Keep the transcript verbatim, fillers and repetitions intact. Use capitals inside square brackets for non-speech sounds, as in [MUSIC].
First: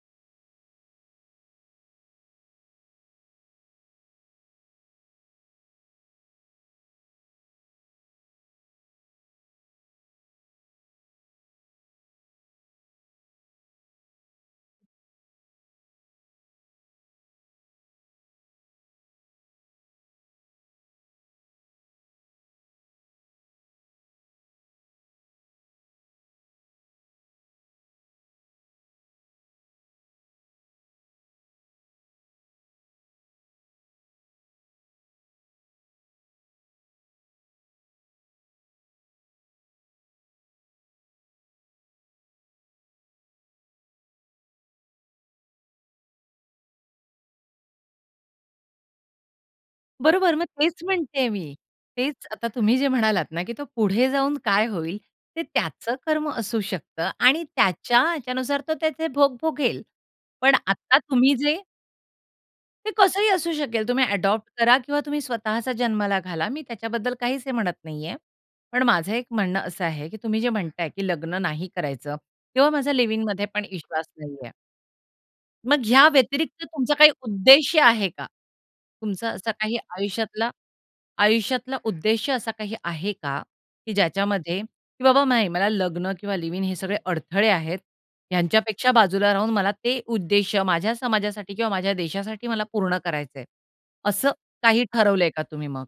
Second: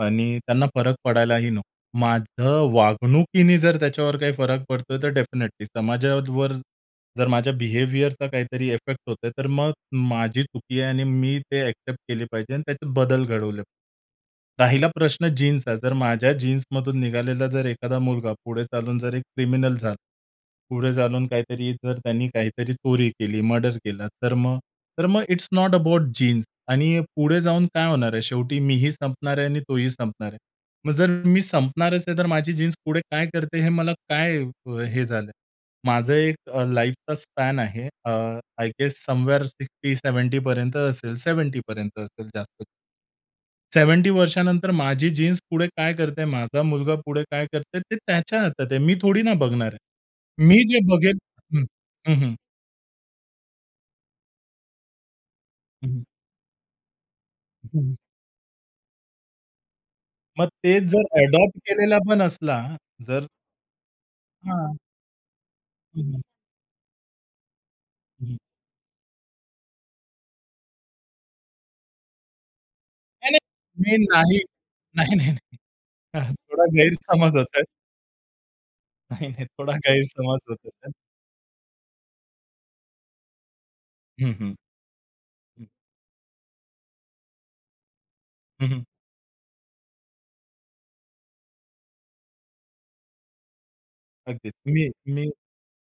आणि त्यांना फरक पडायलाही नको. माझ्या वागणुकीने जर त्याच्यावर काही फरक पडतोय, तर डेफिनिटली समाजावर जर माझ्या बिहेवियरचा काहीतरी इफेक्ट होतोय, तर मग माझी चुकी आहे आणि मी ते ॲक्सेप्ट केले पाहिजे आणि त्याचे बदल घडवले पाहिजे. राहिला प्रश्न जीन्सचा. जर माझ्या जीन्समधून निघालेला जर एखादा मुलगा पुढे चालून जर एक क्रिमिनल झाला. पुढे चालून काहीतरी जर त्याने काहीतरी चोरी केली, मर्डर केला, तर मग तर मग इट्स नॉट अबाउट जीन्स आणि पुढे जाऊन काय होणार आहे. शेवटी मीही संपणार आहे आणि तोही संपणार आहे. मग जर मी संपणारच आहे तर माझी जीन्स पुढे काय करते हे मला काय अ, हे झालंय. माझं एक अ, लाईफचा स्पॅन आहे. अ, I guess somewhere sixty seventy पर्यंत असेल, सेव्हेंटी पर्यंत असेल जास्त. सेव्हेंटी वर्षानंतर माझी जीन्स पुढे काय करतेय, माझा मुलगा पुढे काय करतेय, ते त्याच्या हातात आहे. मी थोडी ना बघणार आहे. बरोबर मग मी जे तेच बघेल म्हणत्येय मी. हं. हं, हं. तेच.आता तुम्ही जे म्हणालात ना, की तो पुढे जाऊन काय होईल, ते हं, त्याचं हं. कर्म असू शकतं आणि हं. त्याच्या याच्यानुसार तो त्याचे भोग भोगेल. मग पण तेच आता जर तुम्ही ॲडॉप्ट जे केलेला पण असला, ते जर कसंही असू शकेल. तुम्ही ॲडॉप्ट हां. करा किंवा तुम्ही स्वतःचा हं, जन्माला हं. घाला. मी त्याच्याबद्दल काहीच हे म्हणत नाहीये. हं. पण माझं एक म्हणणं असं आहे की तुम्ही जे म्हणताय की लग्न नाही करायचं किंवा माझा नाही, लिव्ह-इनमध्ये पण नाही. मी विश्वास नाही नाहीये. नाही, नाही, नाही. मग ह्या [CHUCKLES] व्यतिरिक्त थोडा तुमचा काही गैरसमज होतोय. उद्देश्य आहे का? नाही, तुमचा नाही. असा थोडा काही गैरसमज आयुष्यातला होत होता. आयुष्यातला उद्देश्य असा काही आहे का? की हं, हं. ज्याच्यामध्ये की बाबा, "नाही हं. मला लग्न किंवा लिव्ह-इन हे सगळे अडथळे आहेत. हं, हं. ह्यांच्यापेक्षा बाजूला राहून मला ते उद्देश्य माझ्या समाजासाठी किंवा माझ्या देशासाठी मला पूर्ण करायचंय." असं अगदीच. काही मी अ, ठरवलंय मी का तुम्ही मग?